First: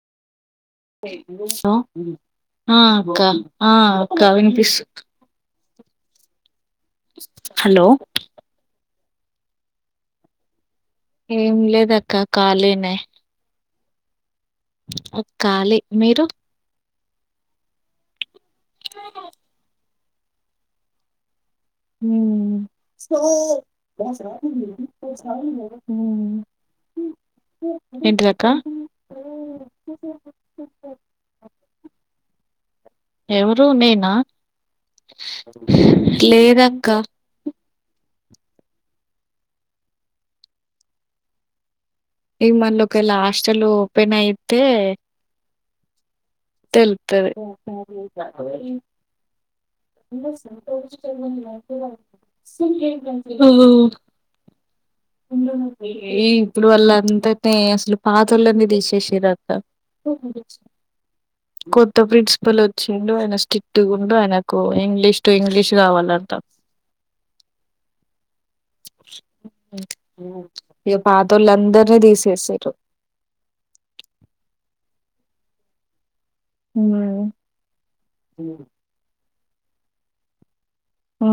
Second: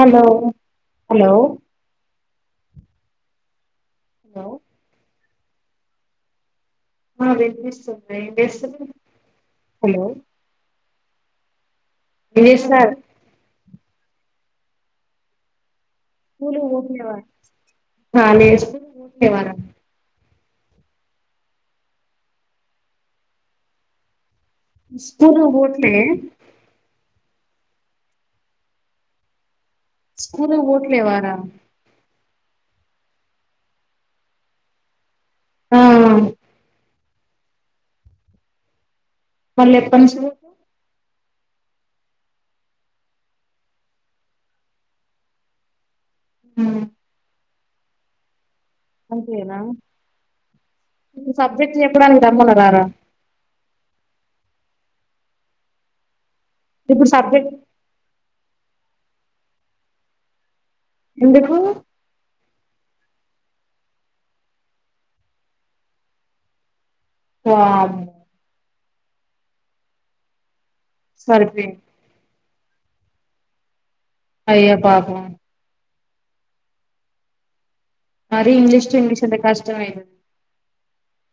Hello hello ఆ క్క ఆ అక్క హలో వినిపిస్తు ఆ హలో వినిపిస్తుంది ఏం చేస్తున్నావ్ హలో ఏం లేదక్క ఏం చేస్తున్నారు ఖాలినే ఉక్కాలి ఆ లేదు ఫీవర్ ఉ ఊ స్కూల్ పోట్లే ఎంటిదక్క స్కూలికి ఓట్లే వారా ఎవరు నేనా ఆ లేదక్క మల్లేప్పనుంచి ఇగ మల్లొకెలా హాస్టెల్ ఓపెనయితే పోతావ్ తెలుతది అంతేనా ఇప్పుడు సబ్జెక్ట్ చెప్పడానికి రమ్మన్నారారా ఇప్పుడు వాళ్ళంతా పే అసలు పాతోళ్ళని తీసేసిర్రంట ఎందుకు కొత్త ప్రిన్స్ పల్ వచ్చిండు ఆయన స్ట్రిక్ట్ ఉండు ఆయనకు ఇంగ్లీష్ టు ఇంగ్లీష్ కావాలంట వామ్ ఇగ సరిపోయింది పాతోళ్ళందరిని తీసేసి చ అయ్యో పాపం ఉ మరి ఇంగ్లీష్ టు ఇంగ్లీష్ అంటే కష్టమే ఊ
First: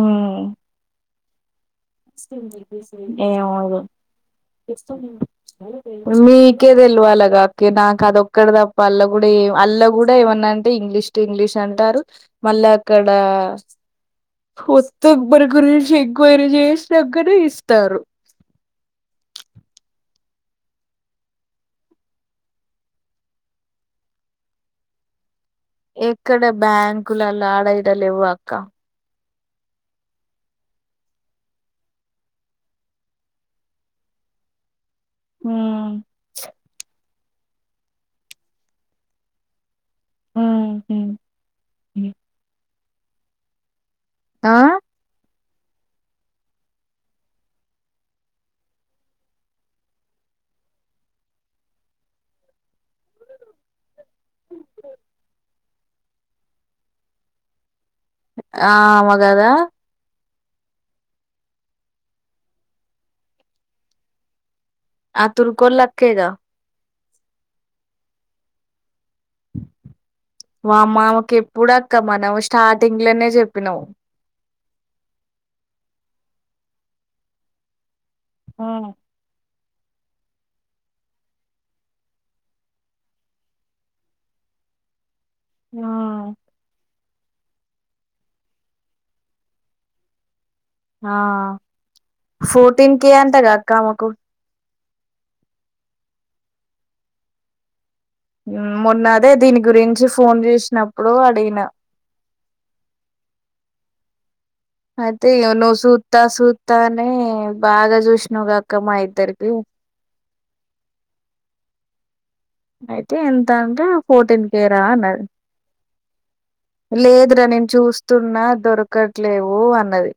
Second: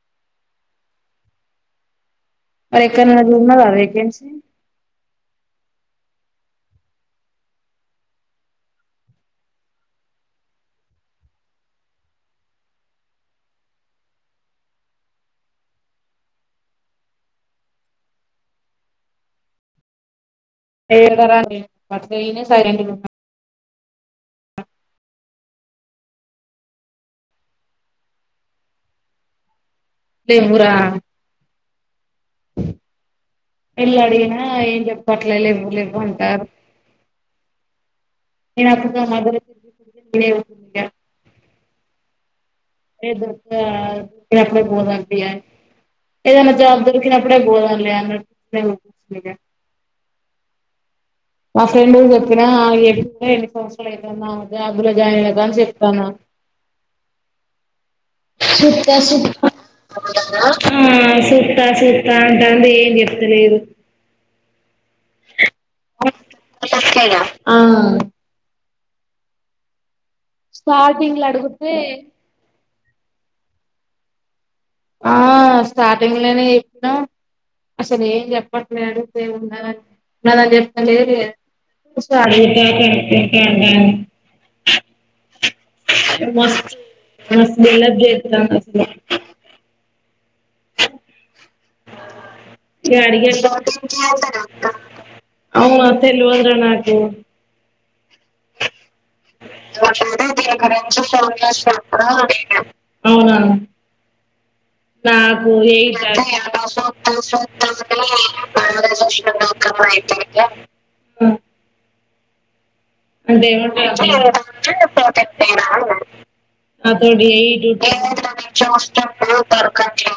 మరి ఎక్కడైనా చూడన్నారా ఎమో ఇగ వేకెన్సీ మీకే తెలివాలగా అక్కి నాకు అదొక్కడ తప్ప అల్ల కూడా అల్ల కూడా ఏమన్నా అంటే ఇ ఇంగ్లీష్ టు ఇంగ్లీష్ అంటారు మళ్ళీ అక్కడా వత్త బరకర్ జెషి ఎంక్వైరీ చేస్ దగ్గరే ఇస్తారు ఏడ్వరని మరి నేనే సైలెంట్ గున్న ఎక్కడ బ్యాంకులలా ఆడ ఇడ లెవ్క్క లేవ్వురా వెళ్ళడిగినా ఏం చెప్పట్లే లెవ్వు ఉమ్, లెవ్వు అంటారు నేను అత్తతో మాదిరి ఉ లేదు క్క షాప్ లోకి పోదాం తీ ఏదనా జాబ్ దొరికిప్పుడే పోదాం లే అన్నట్టు మా ఫ్రెండ్ కు చెప్పినా ఏ రండు సంవత్సరాలు అయితు జాబ్ లో జాయిన్గాని చెప్తాన ఆ సుత్తా సుత్తా అమగదా ఆ సూత్తా సూతా అంటాండు ఏం చెప్తలేదు ఆ తరుకొల్లాక్కేగా ఆ వామ్మా స్టార్టింగ్ లో ఆమెకు అడుగుతే ఎప్పుడక్క మనం స్టార్టింగ్ లోనే చెప్పినాం ఆ స్టార్టింగ్ లోనే చెప్పినం అసలు ఏం చెప్పట్లేదు అడిగితే ఉండని ఉన్నాదని చెప్పలే అడుగుతా కనుకుంటా అంటాండు మస్తు బిల్డప్ చెత్తంది అసలు ఆ ఫోర్టీన్ కే డి అంటగా అక్క ఆమెకు అవునా తెలివదురా నాకు మొన్న అదే దీని స గురించి ఫోన్ చేసినప్పుడు అడిగిన అవునా అయితే నాకు ఉ నువ్వు సూత్తా సూత్తా అని బాగా చూసినావుగా అక్క మా ఇద్దరికి అయితే ఎంత అంటే ఫోర్టీన్ కే రా అన్నది అతోడి లేదురా నేను ఇటు చూస్తున్నా దొరకట్లేవు అన్నది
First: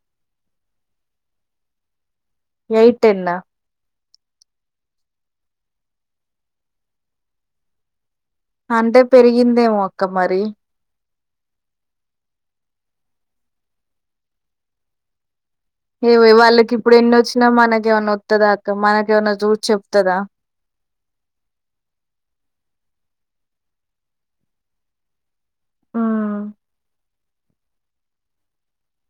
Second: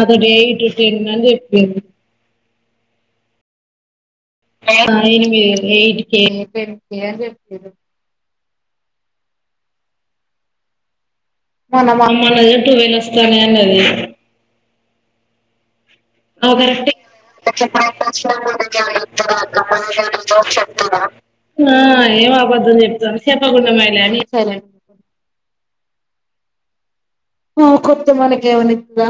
అదోటి ఎయిట్టు టెన్ అని చెప్పింది ఎయిట్ టెన్న ఆ ఎనిమిది eight K no ten K no అని చెప్పింది అంటే పెరిగిందేమో అక్క మరి మొన్న చూడ్ టూవెన్ వస్తానయ్ అన్నది ఏ ఆ వాళ్ళకి కరెక్టే ఇప్పుడు ఎన్ని వచ్చినా మనకేమన్నా వత్తదా అక్క మనకేమన్నా చూసి చెప్తదా ఆ ఏం అబద్ద్దని చెప్తాను చెప్పకుండమేలని ఆమెకొత్తే మనకేమైన ఇత్తద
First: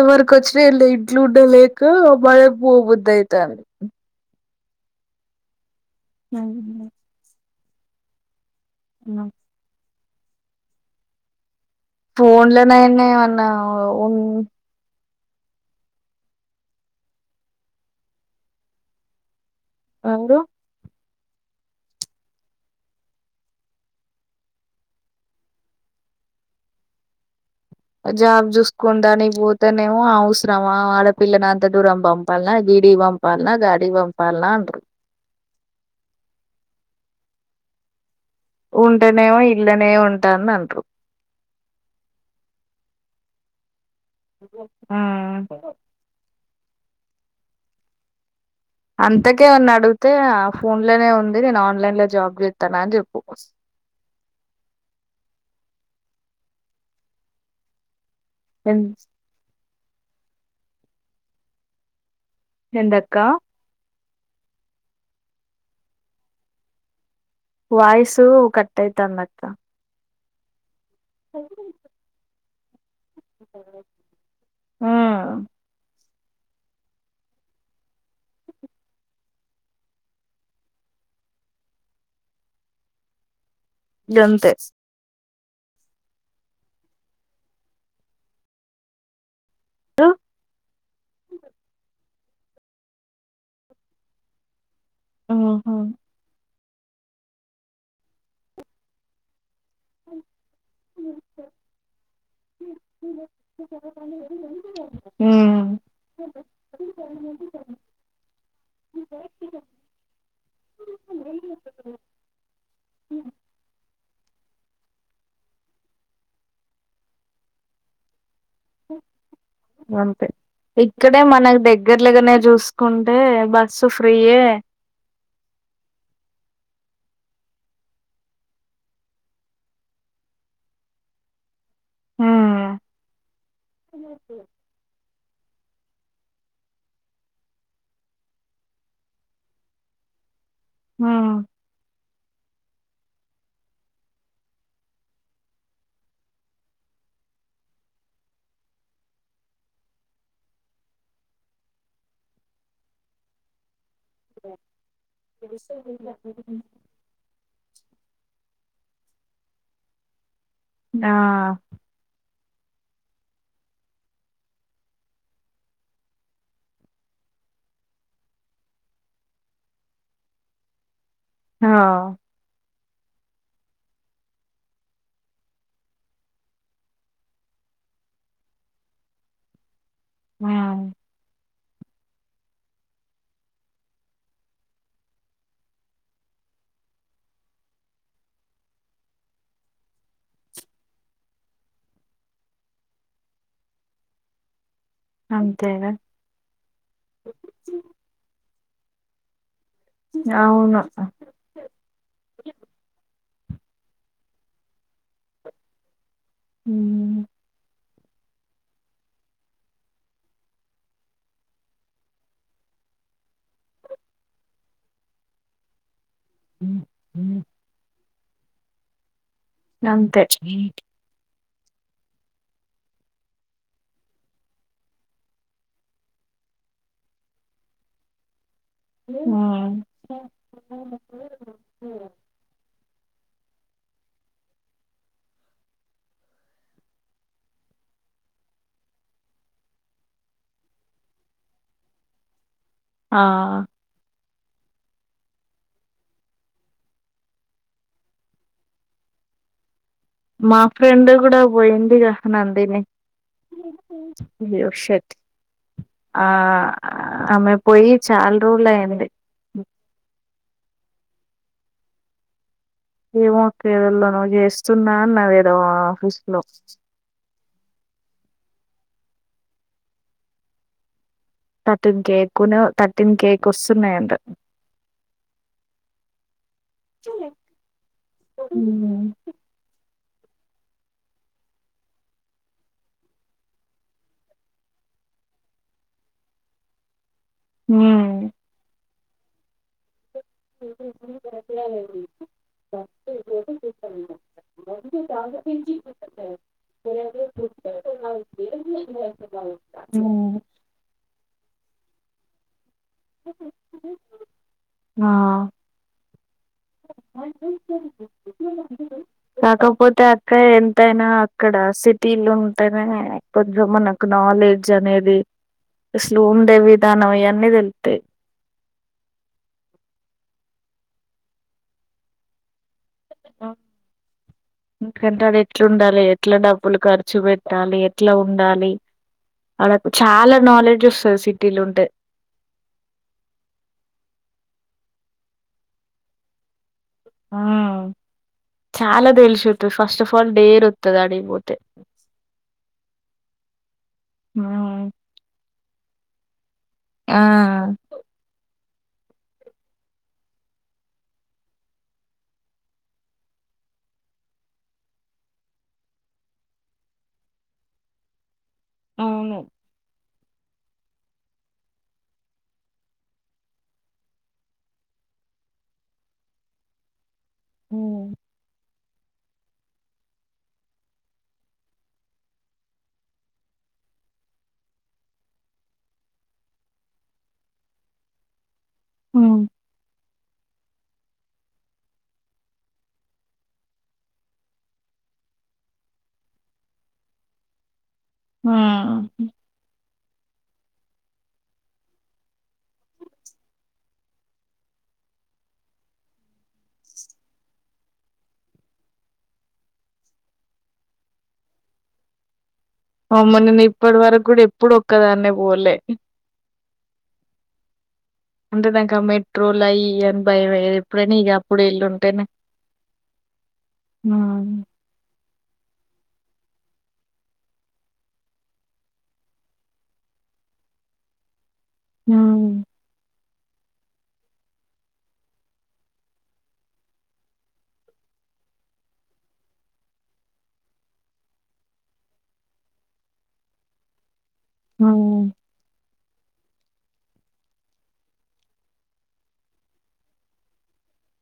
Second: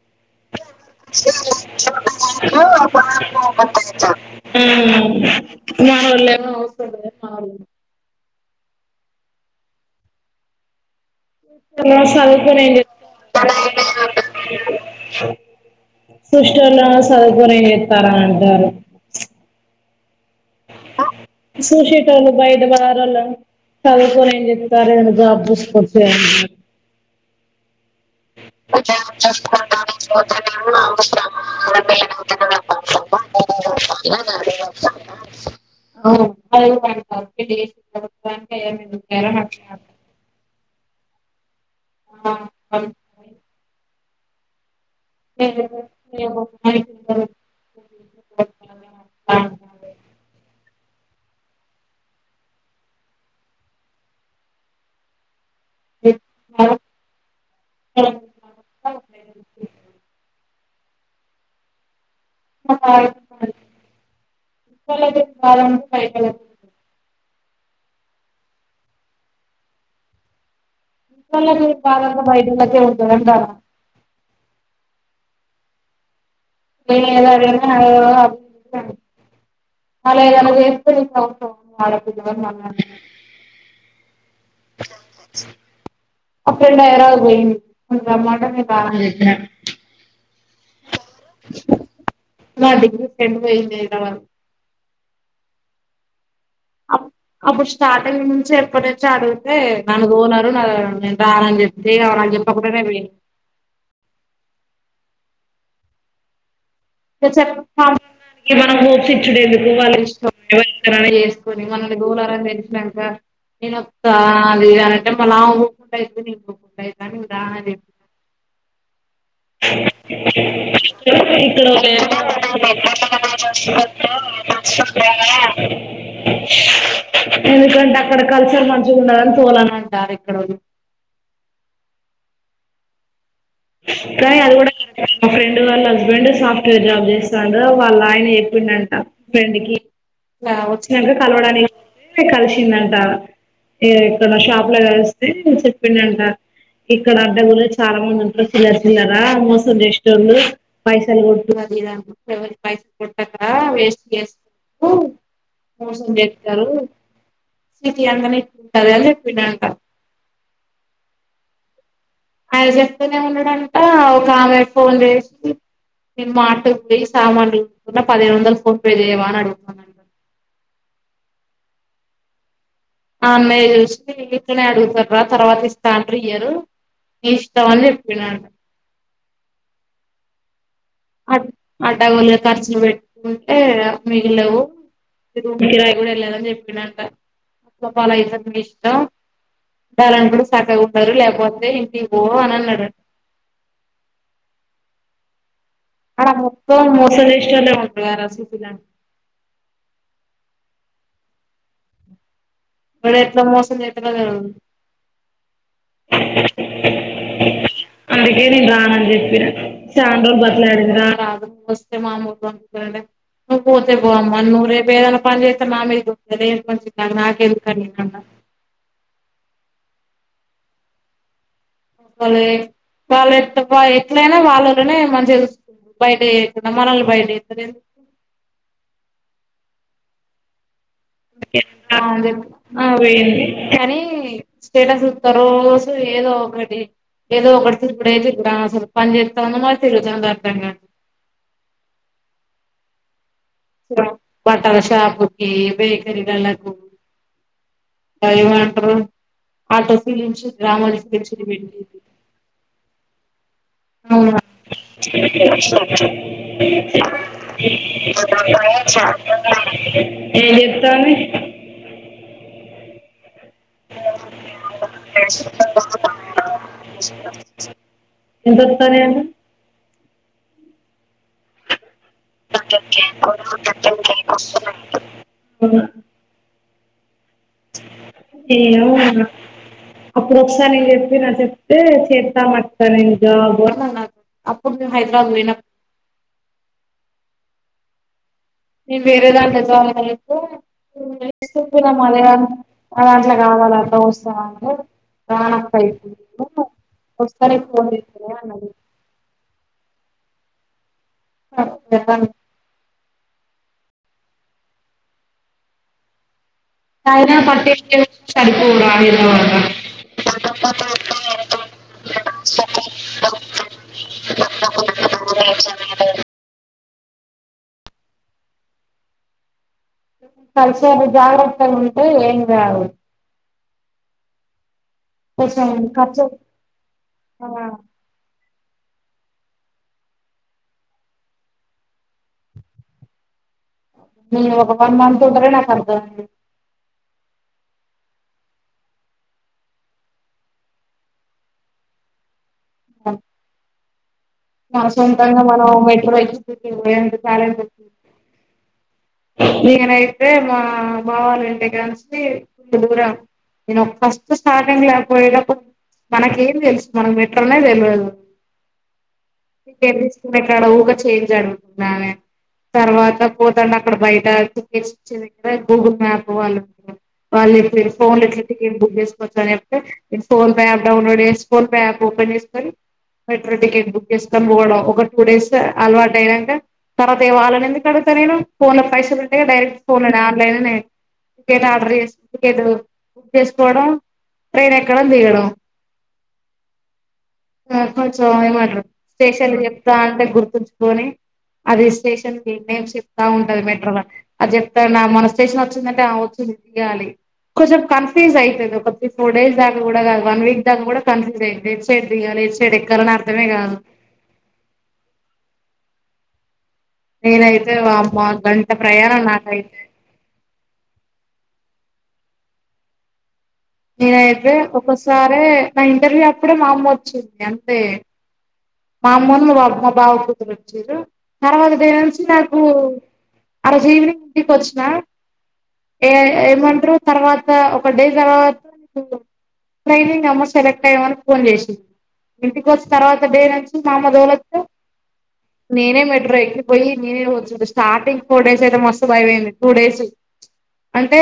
ఎవరికొచ్చినా ఇళ్ల ఇంట్లో ఉండలేక మనకు మనోళ్ళేమో పోబుద్ధి అయితాంది మావోల్లే అ [unintelligible] ఫోన్లనైనా ఏమన్నా ఉన్ సుష్టల్ల సదుకుర ఏతారంటారు అందు అ సూసేటోళ్లు బయదు బారలోల్ల సదువుకొని ఏం జేత్తరు ఇడ జాబ్ చూసుకోవచ్చు గా జాబ్ చూసుకొండానికి కదా పోతేనేమ అంటారు అవసరమా ఆడపిల్లని అంత దూరం పంపాల గిడి వంపాలనా గాడి వంపాలనా అంటు ఉంటేనేమో ఇల్లనే ఉంటాను [unintelligible] అంటారు ఆ అ [unintelligible] అంతకే వన్ అడుగుతే ఫోన్ లోనే ఉంది నేను ఆన్లైన్ లో జాబ్ చేస్తానా అని చెప్పు. ఎ మ ఎం తాన్ ఎందక్క [unintelligible] వాయిసు కట్టైతందంట్ట ఇవాలా బాగా బయట ఏళ్లొద్దు ఆ ఏ ఎద అ అ మళా ఎలగో చేస్తే వాడ ఏళ్తే మా ఫ్రెండ్ హైదరాబాద్ పోయింది ఉన్నమాట ని సామాలు చేద్దిరా కార్తీక్ పుట్టాడు బయలుదేర్నివరకు ఓహా అప్ అప్పుడు స్టార్టింగ్ నుంచి ఎప్పటి నుంచి అడిగితే నన్ననరు నా నేను రానని చెప్ అలా ఇప్పుకుమె రేమియ్ అ ఏ చేప్పు తా ఇగ మనం హోప్స్ ఇచ్చడు ఎందుకు వాళకి ఇష్టం ఎ చేసుకొని మనల్ని గోలారని తెలిసినాక ఏన అది అంటే మళ ఊకుం అయి న పోకుండా అయి అ చె అంతే ఇక్కడే మనకు దగ్గర్లుగానే చూసుకుంటే బస్సు ఫ్రీయె ఎందుకంటే అక్కడ కల్చర్ మంచిగా ఉండదని తోలని అంటారు ఇక్కడోళ్లు హ్మ్ ఇంక అది కూడా కర ఫ వాళ్ళ హస్బెండ్ సాఫ్ట్వేర్ జాబ్ చేస్తాడు వాళ్ళ ఆయన చెప్పండంట ఫ్రెండ్ కి కా వచ్చినట్టుగా హ్మ్ కలవడానికి కలిసిందంట ఏ ఇక్కడ షాప్ లో కలిస్తే చెప్పిండ అంట ఇక్కడ అత్త కూడా చాలా మంది ఉంటంది చిల్ల చిల్లరా మోసం చేసేటోళ్లు పైసలు కొంటున్నది ఇడ పైసలు కొ ఆ వేస్ ఎక్కువు మోసం చేస్తారు సిటీ అందని కదల్ చెప్పిండంట ఆ ఆయన చెప్తూనే ఉన్నాడంట ఒక ఆమె ఫోన్ చేసి నేను మార్ట్ ఉంది సామాన్లుకొనుకున్న పదిహేను వందలు ఫోన్ పే చేయవా అని అడుగుతుది హ అన్నయ్య చూసి ఇట్లనే అడుగుతారా తర్వాత ఇస్తా అంటరూ ఇయరు ని ఇష్టం అని చెప్పినడు ఆ అడగొల్గా ఖర్చులు పెట్టుకుంటే మిగలవు కిరాయి కూడా వెళ్లాలని చెప్పిండంట పాపం అలాయితే ఎక్కడిస్తావ్ ఉండాలనుకుంటే చక్కగా ఉంటరు లేకపోతే ఇంటికీపో అని అన్నాడు అవును అడా మొత్తం మోసంజేసేట్లో ఉన్నారసాలకి ఇలాన్ అవును డెంట్ల మోసం చేతాడో తెల్వదు హ్మ్ అందుకే నేను రానని చెప్పిన సండ్రోలు బతిమ్లాడింది రా రాదు వస్తే మామూలు పంపించారు అంటే నువ్వు పోతే పో అమ్మ నువ్ రేపు ఏదైనా పన్ చేతే మ మీదకు అదే మంచిది [unintelligible] అంతే వాలే వాళ్ళు ఎ ఎట్లైనా వాళ్ళలోనే మంచిగా బైట ఏయకున్నా మనల్ని బైటతారు ఎందుకు ఆ అవింది కానీ స్టేటస్ చుత రోజు ఏదో ఒకటి ఏదో ఒకటి తిరుగుడే తిరుగుడు అ అసల్ పంచెతందో మరి తీరుగుత్తాందో అర్ధంకాట్లే ఆ బట్టల షాపుకి బేకారి గలకు టైం అన్నట్రు ఆటస్ మా గ్రామస్ ఫ్రెండ్ భ కూడా ఇఎందుకు అయ్యో షట్ ఆ అమె పోయి చాల్రోలై ఏం చెప్తాంది ఏమో అక్క ఎవులోనో చేస్తున్నా నా ఏదో ఆఫీసు లో ఎంతోతనైట తటిన్ కేకును తటిన్ కేక్ వస్తున్నాయంట అవ్నా ఎమ్మోరా అప్పుడు ఒకసారి నేను చెప్పి చెప్తే చేద్దా అంటనే జాబు అననా అప్పుడు మేం హైదరాబాద్లో లేనప్ హ నేన్ వేరే దాంట్లో జాయింకాలే [unintelligible] [unintelligible] అట్లా కావాలి అట్లా వస్తవా అంటే రానప్ప ఇటు ఉమ్, [unintelligible] ఫోన్ చేసిందే అన్నది మ్ నడు లెమ్మను ఆ అయినా పట్టించుకోకుండా సరిపోవురా హైదరాబాద్ కాకపోతే అక్క ఎంతైనా అక్కడ ల సిటీలుంటేనే కొంచం మనకు నాలెడ్జ్ అనేది అసలు ఉండే వి ధానం ఇయన్ని తెల్తయి కల్షాలు జాగ్రత్తగుంటే ఏం కాదు. ఎందుకంటే ఆడ కొంచెం ఎట్లుండాలే ఖర్చు ఎట్లా డబ్బులు ఖర్చు పెట్టాలి, ఎట్ల ఉండాలి. చాలా నోలెడ్జ్ వస్తది సిటీలుంటే నేను ఒక వన్ మంత్ ఉంటనే నాక్ అర్థమైంది. ఆ చాలా తెల్సుసొత్తది ఫస్ట్ ఆఫ్ ఆల్ డేర్ వత్తది ఆడిక్ పోతే కన్ సొంతంగా మనం మెట్రో ఎక్కి పోయే అంత ఆ టాలెంట్ నేనైతే మా మా బావ వాళ్ళ ఇంటికాంచి దూరం నేను ఫస్ట్ స్టార్టింగ్ల పోయేటప్పుడు మనకేం తెల్సు మనకు మెట్రోనే తెల్వదు. అవును కెర్రిచ్ ఇక్కడ ఊగా చేంజ్ అడుగుతుందామే తర్వాత పోతండ అక్కడ బైట టికెట్స్ ఇచ్చే దగ్గర గూగుల్ మ్యాప్ వాళ్ళు ఉంటరు వాళ్ళు చెప్పింరు ఉమ్, ఫోన్ల ఎట్ల టికెట్ బుక్ చేస్కోవచ్చు అని చెప్తే నేను ఫోన్ పే యాప్ డౌన్లోడ్ చేసుకొన్ ఫోన్ యాప్ ఓపెన్ చేస్కొని మెట్రో టికెట్ బుక్ చేస్కొని పోవడం. ఒక టూ డేస్ అలవాటైనంక తర్వాత ఇగ వాళ్ళన్ ఎందుకు అడుగుత నేను ఫోన్లో పైసలుంటే ఉమ్. ఇగ డైరెక్ట్ ఫోన్ల ఆన్లైన్లనే టికెట్ ఆర్డర్ చేస్కో టికెట్ బుక్ చేస్కోవడం. ట్రైన్ ఎక్కడం, దిగడం. కొంచం ఆ ఏమంటరు స్పెషల్క్ చెప్ తాన్టే గుర్తుంచుకోని అది రిజిస్టేషన్కి నేమ్ చెప్ తా ఉంటది మెట్రోల అది చెప్తాన మన స్టేషన్ వచ్చిందంటే ఆ వచ్చింది దిగాలి. కొంచం కన్ఫ్యూజ్ అయితది. ఒక త్రీ ఫోర్ డేస్ దాకా గుడా గాదు వన్ వీక్ దాకా కూడా కన్ఫ్యూజ్ అయిద్ది ఎట్ సైడ్ దిగాలి ఎట్ అమ్మో నేన్ ఇప్పట్ వరకు గుడా ఎప్పుడు ఒక్కదాన్నే పోలే నేనైతే వామ్మో అంటే గంట నాకా ప్రయాణం మెట్రో నాకైతే లైయి ఇయి అని భయంమయ్యే ఎప్పుడైన ఇగ ఇప్పుడు ఈల్లుంటేనే నేనైతే ఒకసారే నా ఇంటర్వ్యూ అప్పుడే మా అమ్మ వచ్చింది అంతే మా అమ్మను మా బాబు మా బావ కూతుర్ వచ్చింరు తర్వాత దినం నుంచి నాకు హ్మ్. ఆరోజు ఈవెనింగ్ ఇంటికొచ్చిన ఏ ఏమంటరు తర్వాత ఒక డే తర్వాత ట్రైనింగ్ ఆమ సెలెక్ట్ అయ్యావని ఫోన్ చేసింది. ఇంటికొచ్చిన్ తర్వాత డే నుంచి మా అమ్మ గోల ఆ నేనే మెట్రో ఎక్కి పోయి నేనే వచ్చుడు. స్టార్టింగ్ ఫోర్ డేస్ అయితే మస్తు భయమైంది టూ డేస్ అంటే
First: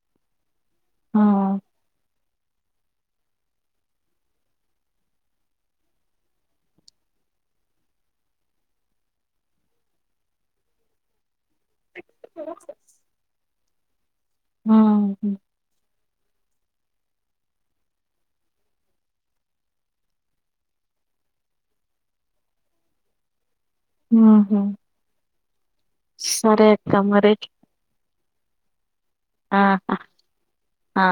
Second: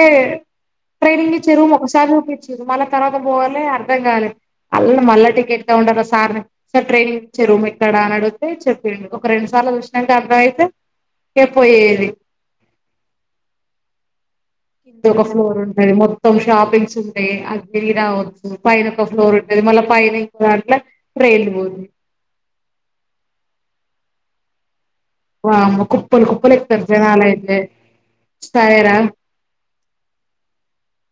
ఆ! ట్రైనింగ్ ఇచ్చే రూమ్ ఒకసార్ చూపిచ్ మళ్ళ తర్వాత పోలే అర్థం కాలే అల్ మళ్ళ టికెట్ కౌంటర్ల సార్ని సార్ ట్రైన్ చ్చె రూమ్ ఎక్కడ అన్ అడుగుతే చెప్పిండు ఒక రెండు సార్ల చూసినంక అర్థమైతే ఇగ పొయ్యేది. ఆ! ఇందొక ఫ్లోర్ ఉంటది మొత్తం షాపింగ్స్ ఉంటయి అట్ తిరిగి రావచ్చు పైన ఒక ఫ్లోర్ ఉంటది మళ్ళ పైన ఇంకో దాంట్ల ట్రైన్ [inaudible] ఉహుమ్ వామ్మో కుప్పలు కుప్పలు ఎక్కుతారు జనాలు మరి అయితే సరేరా ఆ ఆ ఆ